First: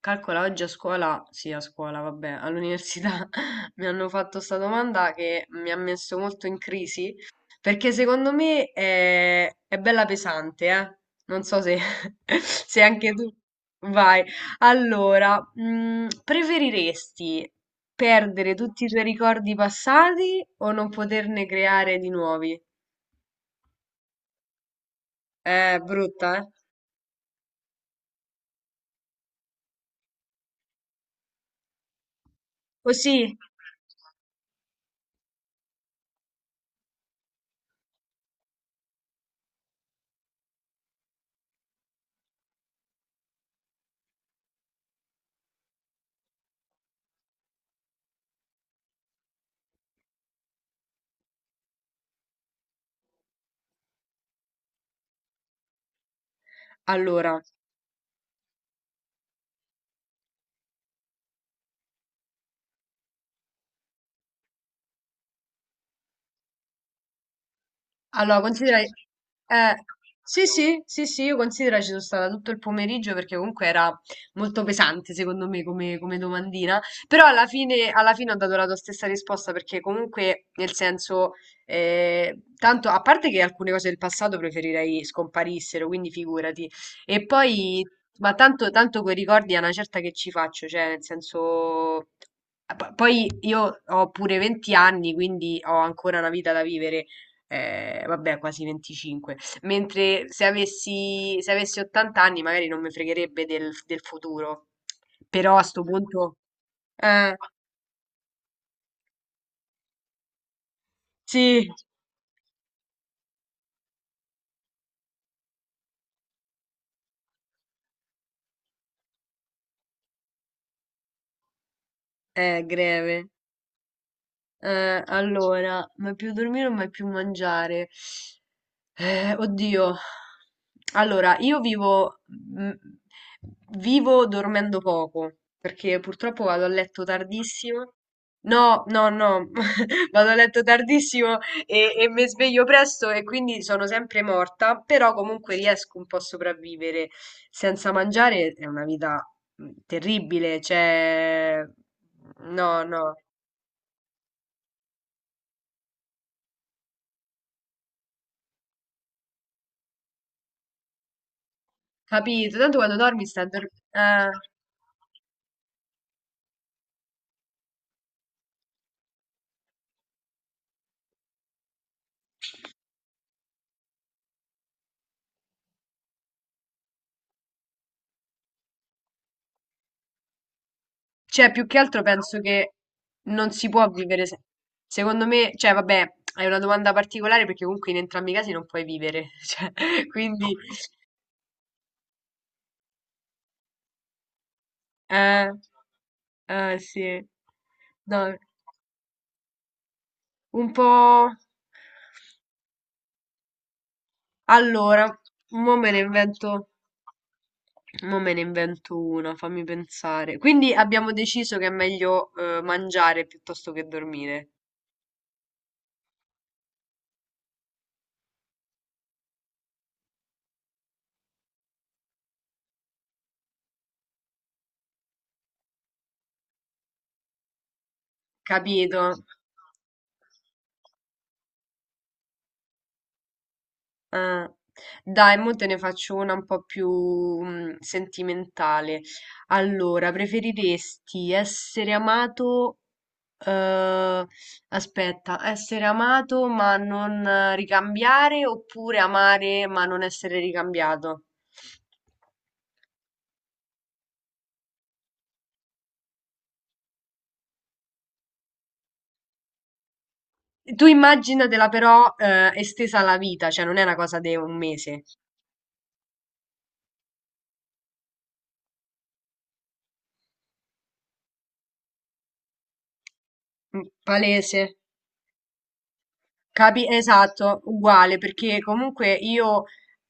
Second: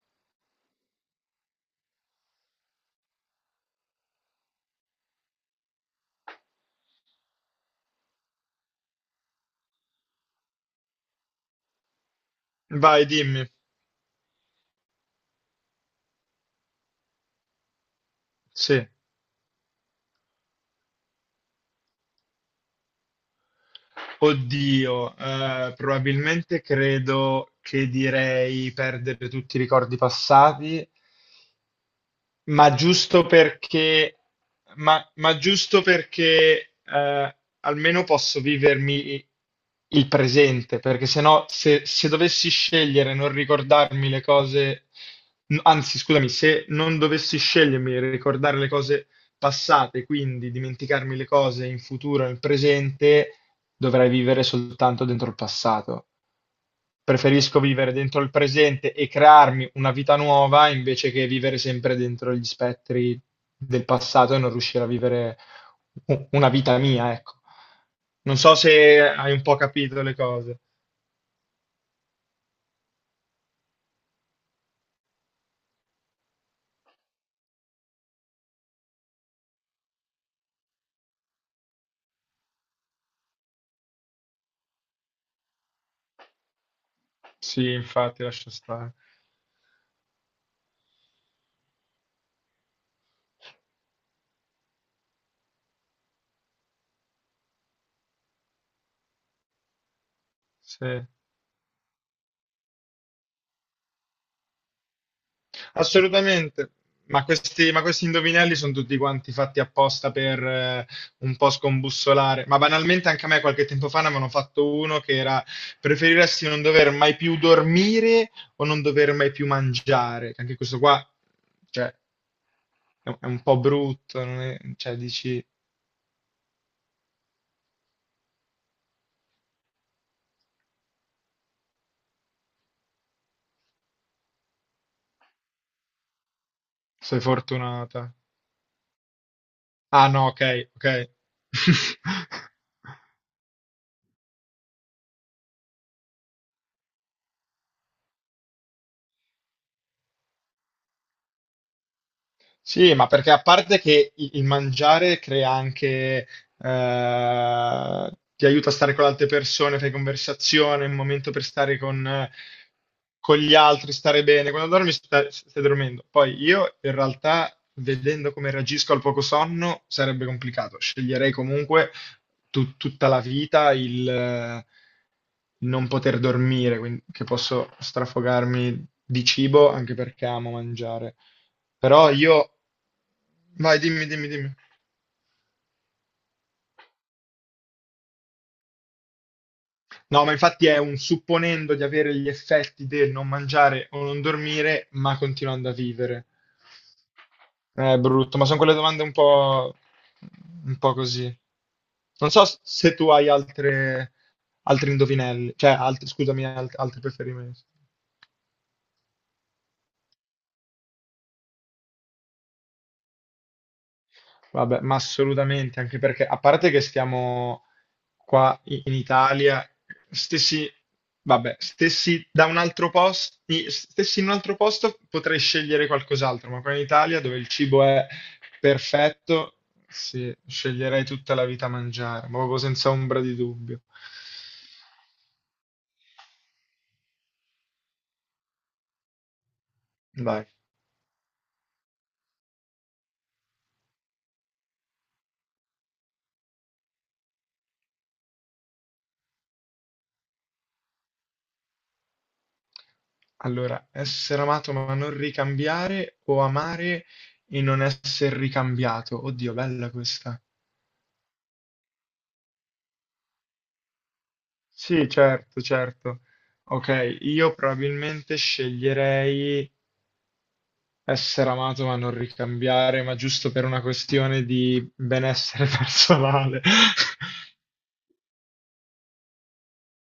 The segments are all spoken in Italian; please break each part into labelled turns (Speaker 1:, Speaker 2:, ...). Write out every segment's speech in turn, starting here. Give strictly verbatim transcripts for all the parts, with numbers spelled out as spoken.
Speaker 1: Calcola, oggi a scuola, sì, a scuola, vabbè, all'università mi hanno fatto sta domanda che mi ha messo molto in crisi, perché secondo me è, è bella pesante, eh? Non so se, se
Speaker 2: Vai,
Speaker 1: anche tu...
Speaker 2: dimmi.
Speaker 1: Vai. Allora, mm, preferiresti perdere tutti i
Speaker 2: Sì.
Speaker 1: tuoi ricordi passati o non poterne creare di nuovi?
Speaker 2: Oddio, eh,
Speaker 1: Eh, brutta, eh?
Speaker 2: probabilmente credo che direi perdere tutti i ricordi passati. Ma
Speaker 1: Così,
Speaker 2: giusto perché, ma, ma giusto perché eh, almeno posso vivermi il presente, perché sennò se, se dovessi scegliere non ricordarmi le cose, n- anzi scusami, se non dovessi scegliermi e ricordare le cose passate, quindi dimenticarmi le cose in futuro, nel presente, dovrei vivere soltanto dentro il passato.
Speaker 1: allora.
Speaker 2: Preferisco vivere dentro il presente e crearmi una vita nuova invece che vivere sempre dentro gli spettri del passato e non riuscire a vivere u- una vita mia, ecco. Non
Speaker 1: Allora,
Speaker 2: so
Speaker 1: considera.
Speaker 2: se hai un po'
Speaker 1: Eh,
Speaker 2: capito le
Speaker 1: sì,
Speaker 2: cose.
Speaker 1: sì, sì, sì, io considero ci sono stata tutto il pomeriggio perché comunque era molto pesante secondo me come, come domandina, però alla fine, alla fine ho dato la tua stessa risposta perché comunque nel senso, eh, tanto a parte che alcune cose del passato preferirei scomparissero, quindi figurati, e
Speaker 2: Sì,
Speaker 1: poi,
Speaker 2: infatti,
Speaker 1: ma
Speaker 2: lascia
Speaker 1: tanto,
Speaker 2: stare.
Speaker 1: tanto quei ricordi a una certa che ci faccio, cioè nel senso. eh, P- Poi io ho pure venti anni, quindi ho ancora una vita da vivere eh, vabbè, quasi venticinque. Mentre se
Speaker 2: Sì.
Speaker 1: avessi, se avessi ottanta anni magari non mi fregherebbe del, del futuro. Però a sto punto.
Speaker 2: Assolutamente, ma
Speaker 1: Eh,
Speaker 2: questi, ma questi indovinelli sono tutti quanti fatti apposta per eh, un po'
Speaker 1: sì,
Speaker 2: scombussolare. Ma banalmente anche a me qualche tempo fa ne avevano fatto uno che era: preferiresti non dover mai più dormire o non dover mai più mangiare. Anche questo qua, cioè,
Speaker 1: è
Speaker 2: è un è
Speaker 1: greve.
Speaker 2: un po' brutto, non è- cioè,
Speaker 1: Eh,
Speaker 2: dici,
Speaker 1: allora, mai più dormire o mai più mangiare? Eh, oddio. Allora, io vivo, mm, vivo dormendo poco, perché purtroppo vado a letto
Speaker 2: sei
Speaker 1: tardissimo.
Speaker 2: fortunata.
Speaker 1: No, no, no,
Speaker 2: Ah no,
Speaker 1: vado a
Speaker 2: ok,
Speaker 1: letto
Speaker 2: ok.
Speaker 1: tardissimo e, e mi sveglio presto e quindi sono sempre morta, però comunque riesco un po' a sopravvivere. Senza mangiare è una vita mm, terribile, cioè. No,
Speaker 2: Sì, ma
Speaker 1: no.
Speaker 2: perché a parte che il il mangiare crea anche, eh, ti aiuta a stare con le altre persone, fai conversazione, è un momento per stare con, eh,
Speaker 1: Capito, tanto quando dormi
Speaker 2: con
Speaker 1: sta a
Speaker 2: gli
Speaker 1: dormire.
Speaker 2: altri, stare
Speaker 1: Ah.
Speaker 2: bene. Quando dormi sta- stai dormendo. Poi io in realtà, vedendo come reagisco al poco sonno, sarebbe complicato. Sceglierei comunque tu- tutta la vita non poter dormire, quindi che posso strafogarmi di cibo anche perché amo mangiare.
Speaker 1: Cioè, più che altro
Speaker 2: Però
Speaker 1: penso
Speaker 2: io...
Speaker 1: che non si
Speaker 2: Vai,
Speaker 1: può
Speaker 2: dimmi,
Speaker 1: vivere.
Speaker 2: dimmi,
Speaker 1: se-
Speaker 2: dimmi.
Speaker 1: Secondo me, cioè, vabbè, è una domanda particolare perché comunque in entrambi i casi non puoi vivere. Cioè,
Speaker 2: No, ma
Speaker 1: quindi,
Speaker 2: infatti è un supponendo di avere gli effetti del non mangiare o non dormire, ma
Speaker 1: eh,
Speaker 2: continuando a vivere.
Speaker 1: eh, sì.
Speaker 2: È
Speaker 1: No,
Speaker 2: brutto, ma sono quelle domande un po',
Speaker 1: un
Speaker 2: un po'
Speaker 1: po'.
Speaker 2: così. Non so se tu hai altre, altri
Speaker 1: Allora,
Speaker 2: indovinelli, cioè
Speaker 1: mo me ne
Speaker 2: altri, scusami,
Speaker 1: invento.
Speaker 2: alt- altri preferimenti.
Speaker 1: Mo me ne invento una, fammi pensare. Quindi abbiamo deciso che è meglio eh, mangiare piuttosto che dormire.
Speaker 2: Vabbè, ma assolutamente, anche perché a parte che stiamo qua i- in Italia, stessi, vabbè, stessi da un altro posto, stessi in un altro posto potrei scegliere qualcos'altro, ma qua in Italia dove il cibo è
Speaker 1: Capito?
Speaker 2: perfetto, sì, sceglierei tutta la vita a mangiare, ma proprio senza ombra di dubbio.
Speaker 1: Ah. Dai, mo te ne faccio una un po' più mm, sentimentale. Allora,
Speaker 2: Dai.
Speaker 1: preferiresti essere amato, eh, aspetta, essere amato ma non eh, ricambiare oppure amare ma non essere ricambiato?
Speaker 2: Allora, essere amato ma non ricambiare o amare e non essere ricambiato. Oddio, bella questa.
Speaker 1: Tu immaginatela però, eh, estesa alla vita, cioè non è una cosa di un mese.
Speaker 2: Sì, certo, certo. Ok, io probabilmente sceglierei essere amato ma non ricambiare, ma giusto per
Speaker 1: Mm,
Speaker 2: una questione
Speaker 1: palese.
Speaker 2: di benessere personale.
Speaker 1: Capi- esatto, uguale, perché comunque io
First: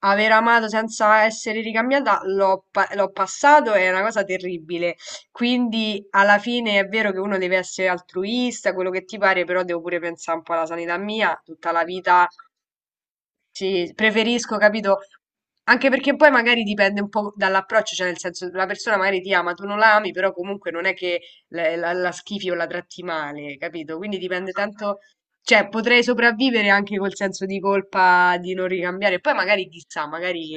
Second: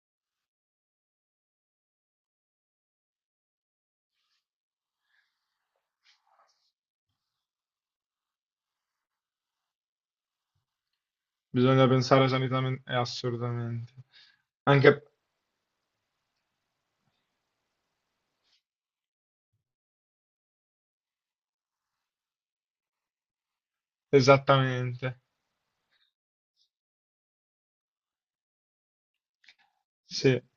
Speaker 1: aver amato senza essere ricambiata l'ho pa- l'ho passato, è una cosa terribile. Quindi alla fine è vero che uno deve essere altruista, quello che ti pare, però devo pure pensare un po' alla sanità mia, tutta la
Speaker 2: Bisogna
Speaker 1: vita
Speaker 2: pensare sanitamente, eh,
Speaker 1: sì,
Speaker 2: assolutamente.
Speaker 1: preferisco, capito?
Speaker 2: Anche
Speaker 1: Anche perché poi magari dipende un po' dall'approccio, cioè nel senso la persona magari ti ama, tu non la ami, però comunque non è che la, la- la schifi o la tratti male, capito? Quindi dipende tanto,
Speaker 2: esattamente.
Speaker 1: cioè potrei sopravvivere anche col senso di colpa di non ricambiare, poi magari chissà,
Speaker 2: Sì.
Speaker 1: magari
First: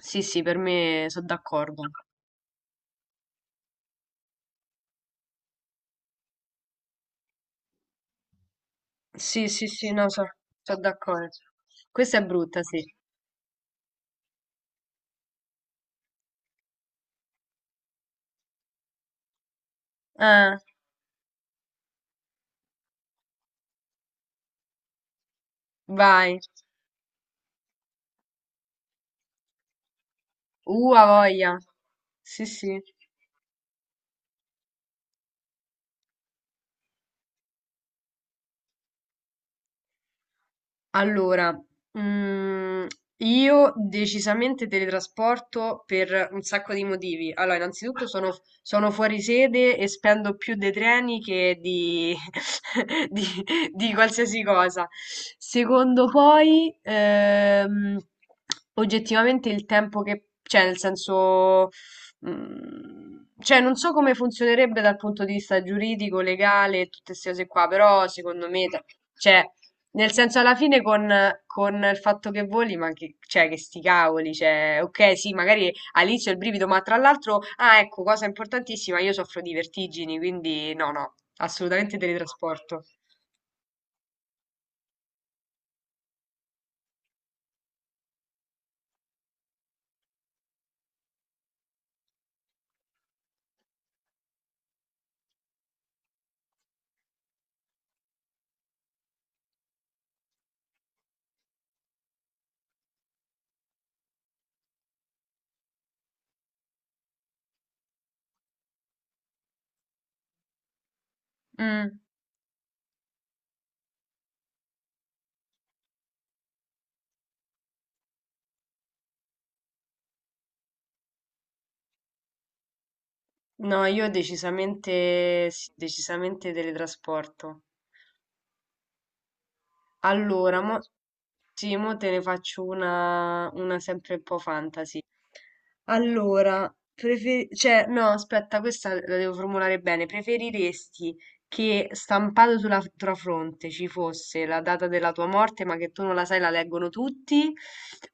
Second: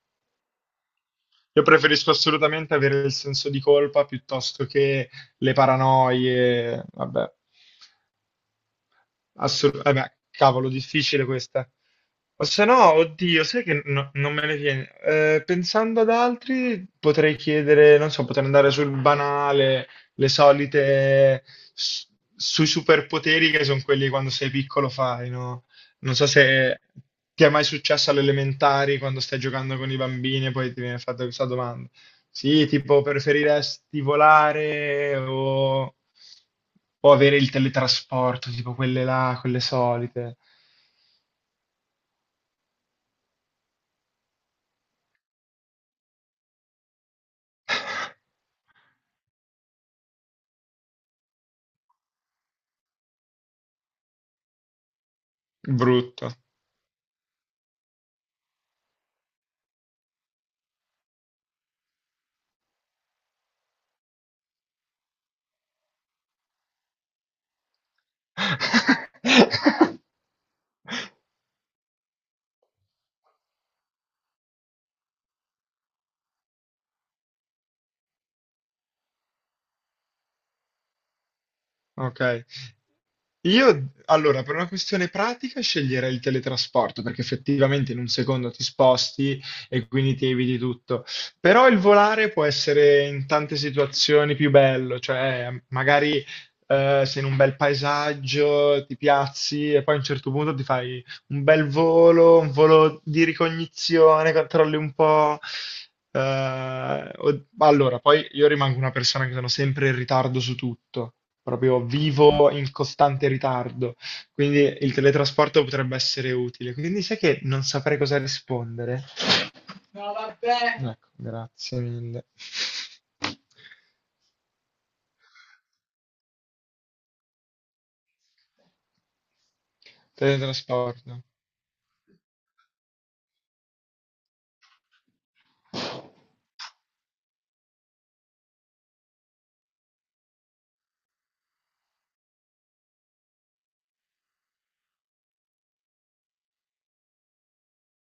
Speaker 1: sì, sì, per me sono
Speaker 2: Io
Speaker 1: d'accordo.
Speaker 2: preferisco assolutamente avere il senso di colpa piuttosto che le paranoie. Vabbè.
Speaker 1: Sì, sì,
Speaker 2: Assolut-
Speaker 1: sì,
Speaker 2: eh
Speaker 1: no,
Speaker 2: beh,
Speaker 1: sono
Speaker 2: cavolo, difficile
Speaker 1: d'accordo.
Speaker 2: questa.
Speaker 1: Questa è
Speaker 2: O
Speaker 1: brutta,
Speaker 2: se
Speaker 1: sì.
Speaker 2: no, oddio, sai che no- non me ne viene. Eh, pensando ad altri, potrei chiedere, non so, potrei andare sul banale, le
Speaker 1: Ah,
Speaker 2: solite, s- sui superpoteri che sono quelli che quando sei piccolo fai, no? Non so
Speaker 1: vai.
Speaker 2: se ti è mai successo alle elementari quando stai giocando con i bambini e poi ti
Speaker 1: Uh,
Speaker 2: viene
Speaker 1: a
Speaker 2: fatta questa
Speaker 1: voglia.
Speaker 2: domanda.
Speaker 1: Sì,
Speaker 2: Sì,
Speaker 1: sì.
Speaker 2: tipo preferiresti volare o, o avere il teletrasporto, tipo quelle là, quelle solite.
Speaker 1: Allora, mm, io decisamente teletrasporto per un sacco di motivi. Allora, innanzitutto sono, sono fuori sede e spendo più dei treni che di, di, di qualsiasi cosa. Secondo
Speaker 2: Brutto.
Speaker 1: poi, ehm, oggettivamente il tempo che. Cioè, nel senso. mm, Cioè, non so come funzionerebbe dal punto di vista giuridico, legale, tutte queste cose qua, però secondo me, cioè, nel senso, alla fine con, con il fatto che voli, ma che, cioè, che sti cavoli, cioè, ok, sì, magari all'inizio il brivido, ma tra l'altro, ah, ecco, cosa importantissima, io soffro di vertigini, quindi no, no, assolutamente
Speaker 2: Ok.
Speaker 1: teletrasporto.
Speaker 2: Io, allora, per una questione pratica sceglierei il teletrasporto perché effettivamente in un secondo ti sposti e quindi ti eviti tutto. Però il volare può essere in tante situazioni più bello, cioè magari eh, sei in un bel paesaggio, ti piazzi e poi a un certo punto ti fai un bel volo, un volo di ricognizione, controlli un po'. eh, o- allora, poi io rimango una persona che sono sempre in ritardo su tutto, proprio
Speaker 1: Mm,
Speaker 2: vivo in costante ritardo, quindi il teletrasporto potrebbe essere utile. Quindi sai che non saprei cosa rispondere. No, vabbè. Ecco, grazie mille.
Speaker 1: no, io decisamente, sì, decisamente teletrasporto. Allora, mo,
Speaker 2: Teletrasporto.
Speaker 1: sì, mo te ne faccio una, una, sempre un po' fantasy. Allora, prefer- cioè, no, aspetta, questa la devo formulare bene. Preferiresti che stampato sulla f- tua fronte ci fosse la data della tua morte, ma che tu non la sai, la leggono tutti?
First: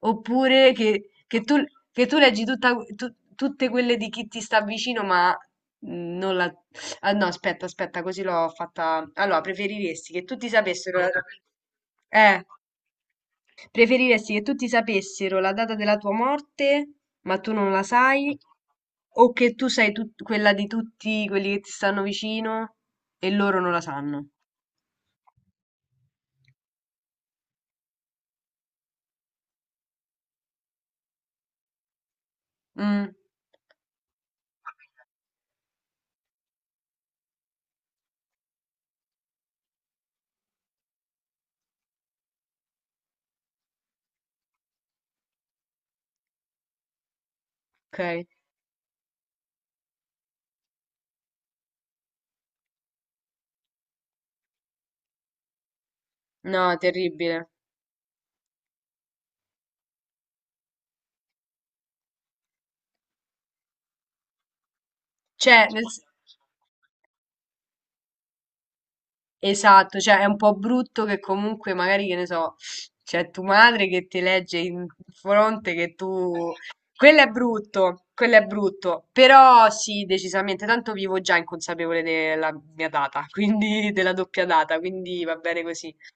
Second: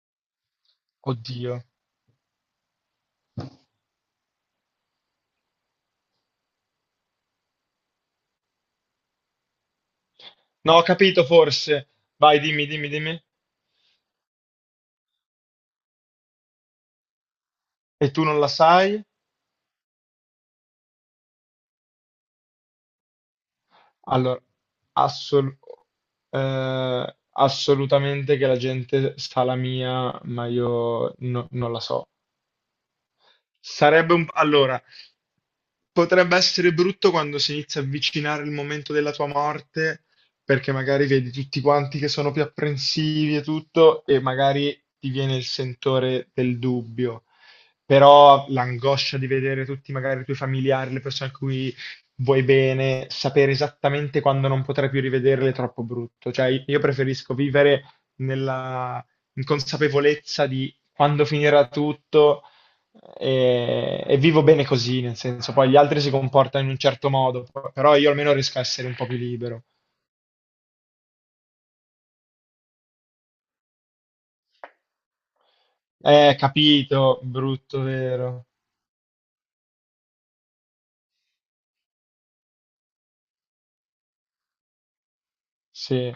Speaker 1: Oppure che, che tu,
Speaker 2: Oddio.
Speaker 1: che tu leggi tutta- tu- tutte quelle di chi ti sta vicino, ma mm, non la. Ah, no, aspetta, aspetta, così l'ho fatta. Allora, preferiresti che tutti
Speaker 2: No, ho
Speaker 1: sapessero la...
Speaker 2: capito forse. Vai,
Speaker 1: Eh,
Speaker 2: dimmi, dimmi, dimmi.
Speaker 1: preferiresti che tutti sapessero la data della tua morte, ma tu non la
Speaker 2: E tu
Speaker 1: sai,
Speaker 2: non la sai?
Speaker 1: o che tu sai tut- quella di tutti quelli che ti stanno vicino e loro non la sanno?
Speaker 2: Allora, assol- eh, assolutamente che la gente sa la mia, ma io no- non la so.
Speaker 1: Mm,
Speaker 2: Sarebbe un... Allora, potrebbe essere brutto quando si inizia a avvicinare il momento della tua morte, perché magari vedi tutti quanti che sono più apprensivi e tutto, e magari ti viene il sentore del dubbio.
Speaker 1: ok.
Speaker 2: Però l'angoscia di vedere tutti magari i tuoi familiari, le persone a cui vuoi bene, sapere esattamente quando non potrai più rivederle è troppo brutto.
Speaker 1: No,
Speaker 2: Cioè, io preferisco
Speaker 1: terribile.
Speaker 2: vivere nella inconsapevolezza di quando finirà tutto e, e vivo bene così, nel senso,
Speaker 1: Cioè.
Speaker 2: poi gli
Speaker 1: nel...
Speaker 2: altri si comportano in un certo modo, p- però io almeno riesco a essere un po' più libero.
Speaker 1: Esatto, cioè è un po' brutto che comunque magari, che ne so, c'è tua madre che ti legge in fronte che
Speaker 2: Eh,
Speaker 1: tu. Quello
Speaker 2: capito,
Speaker 1: è
Speaker 2: brutto,
Speaker 1: brutto, quello è
Speaker 2: vero?
Speaker 1: brutto, però sì, decisamente, tanto vivo già inconsapevole della mia data, quindi della doppia data, quindi va bene così.
Speaker 2: Sì,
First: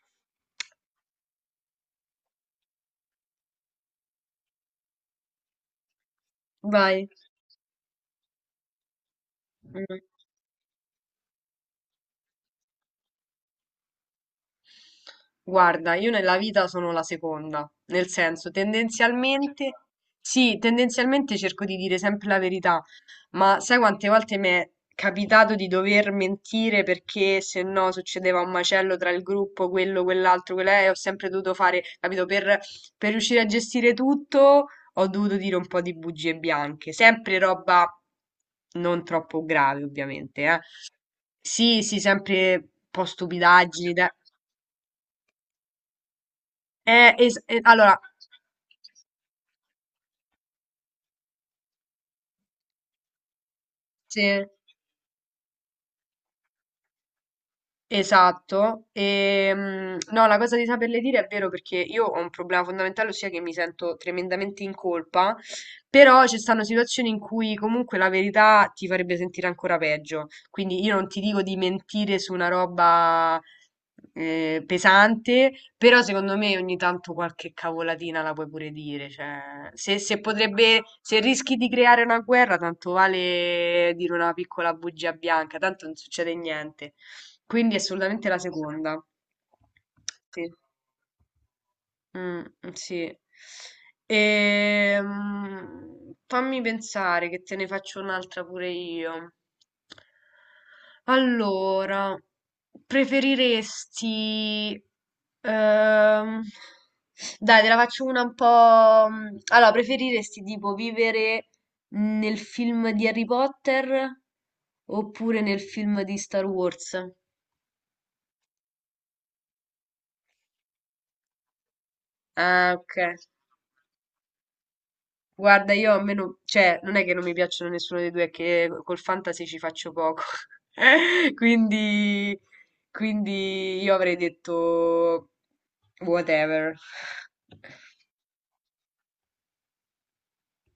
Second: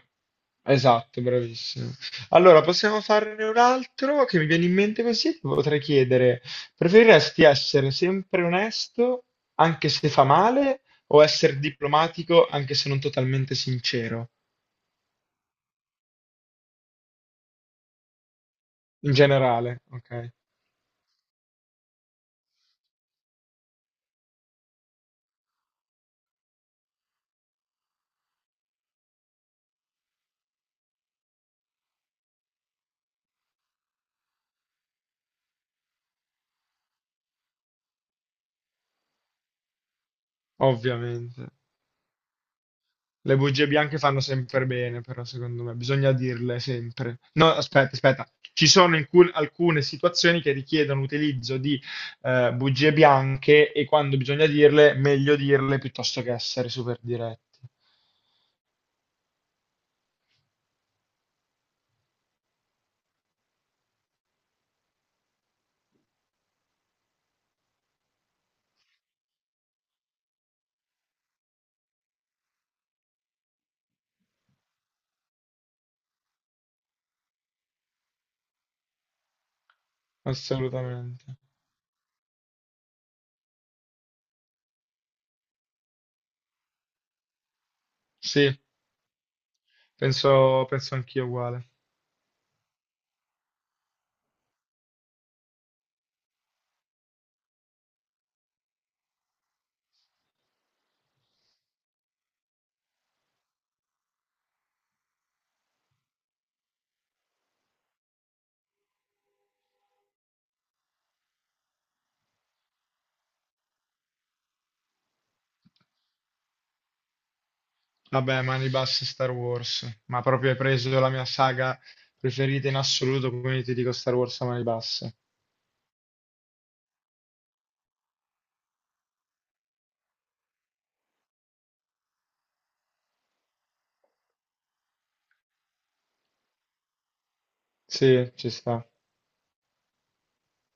Speaker 2: esatto, bravissimo. Allora, possiamo farne un altro che mi viene in mente così, ti potrei chiedere,
Speaker 1: Vai.
Speaker 2: preferiresti essere sempre onesto anche
Speaker 1: Mm.
Speaker 2: se fa male o essere diplomatico anche se non totalmente sincero?
Speaker 1: Guarda, io nella vita sono la seconda, nel senso,
Speaker 2: In
Speaker 1: tendenzialmente,
Speaker 2: generale, ok,
Speaker 1: sì, tendenzialmente cerco di dire sempre la verità, ma sai quante volte mi è capitato di dover mentire perché se no succedeva un macello tra il gruppo, quello, quell'altro, quella, e ho sempre dovuto fare, capito, per, per riuscire a gestire tutto, ho dovuto dire un po' di bugie bianche, sempre roba non troppo grave, ovviamente, eh.
Speaker 2: ovviamente.
Speaker 1: Sì, sì, sempre un po'
Speaker 2: Le bugie
Speaker 1: stupidaggini,
Speaker 2: bianche
Speaker 1: dai.
Speaker 2: fanno sempre bene, però secondo me bisogna dirle
Speaker 1: Eh,
Speaker 2: sempre.
Speaker 1: es-
Speaker 2: No,
Speaker 1: eh,
Speaker 2: aspetta,
Speaker 1: allora,
Speaker 2: aspetta. Ci sono incul- alcune situazioni che richiedono l'utilizzo di eh, bugie bianche e quando
Speaker 1: sì.
Speaker 2: bisogna dirle, meglio dirle piuttosto che essere super diretti.
Speaker 1: Esatto, ehm, no, la cosa di saperle dire è vero perché io ho un problema fondamentale, ossia che mi sento tremendamente in colpa, però ci stanno situazioni in cui comunque la verità ti farebbe sentire ancora peggio. Quindi io non ti dico di mentire su una roba eh, pesante, però secondo me ogni tanto qualche cavolatina la puoi pure dire. Cioè, se, se potrebbe, se
Speaker 2: Assolutamente.
Speaker 1: rischi di creare una guerra, tanto vale dire una piccola bugia bianca, tanto non succede niente. Quindi assolutamente la
Speaker 2: Sì,
Speaker 1: seconda. Sì.
Speaker 2: penso, penso anch'io uguale.
Speaker 1: Mm, sì. Ehm, fammi pensare che te ne faccio un'altra pure io. Allora, preferiresti... ehm, dai, te la faccio una un po'. mm, Allora, preferiresti tipo vivere nel film di Harry Potter oppure nel film di Star Wars?
Speaker 2: Vabbè, mani basse Star Wars, ma proprio hai preso la mia saga preferita
Speaker 1: Ah,
Speaker 2: in
Speaker 1: ok.
Speaker 2: assoluto, quindi ti dico Star Wars a mani basse.
Speaker 1: Guarda, io a me non, cioè, non è che non mi piacciono nessuno dei due, è che col fantasy ci faccio poco. Quindi, quindi io avrei detto whatever.
Speaker 2: Sì, ci sta.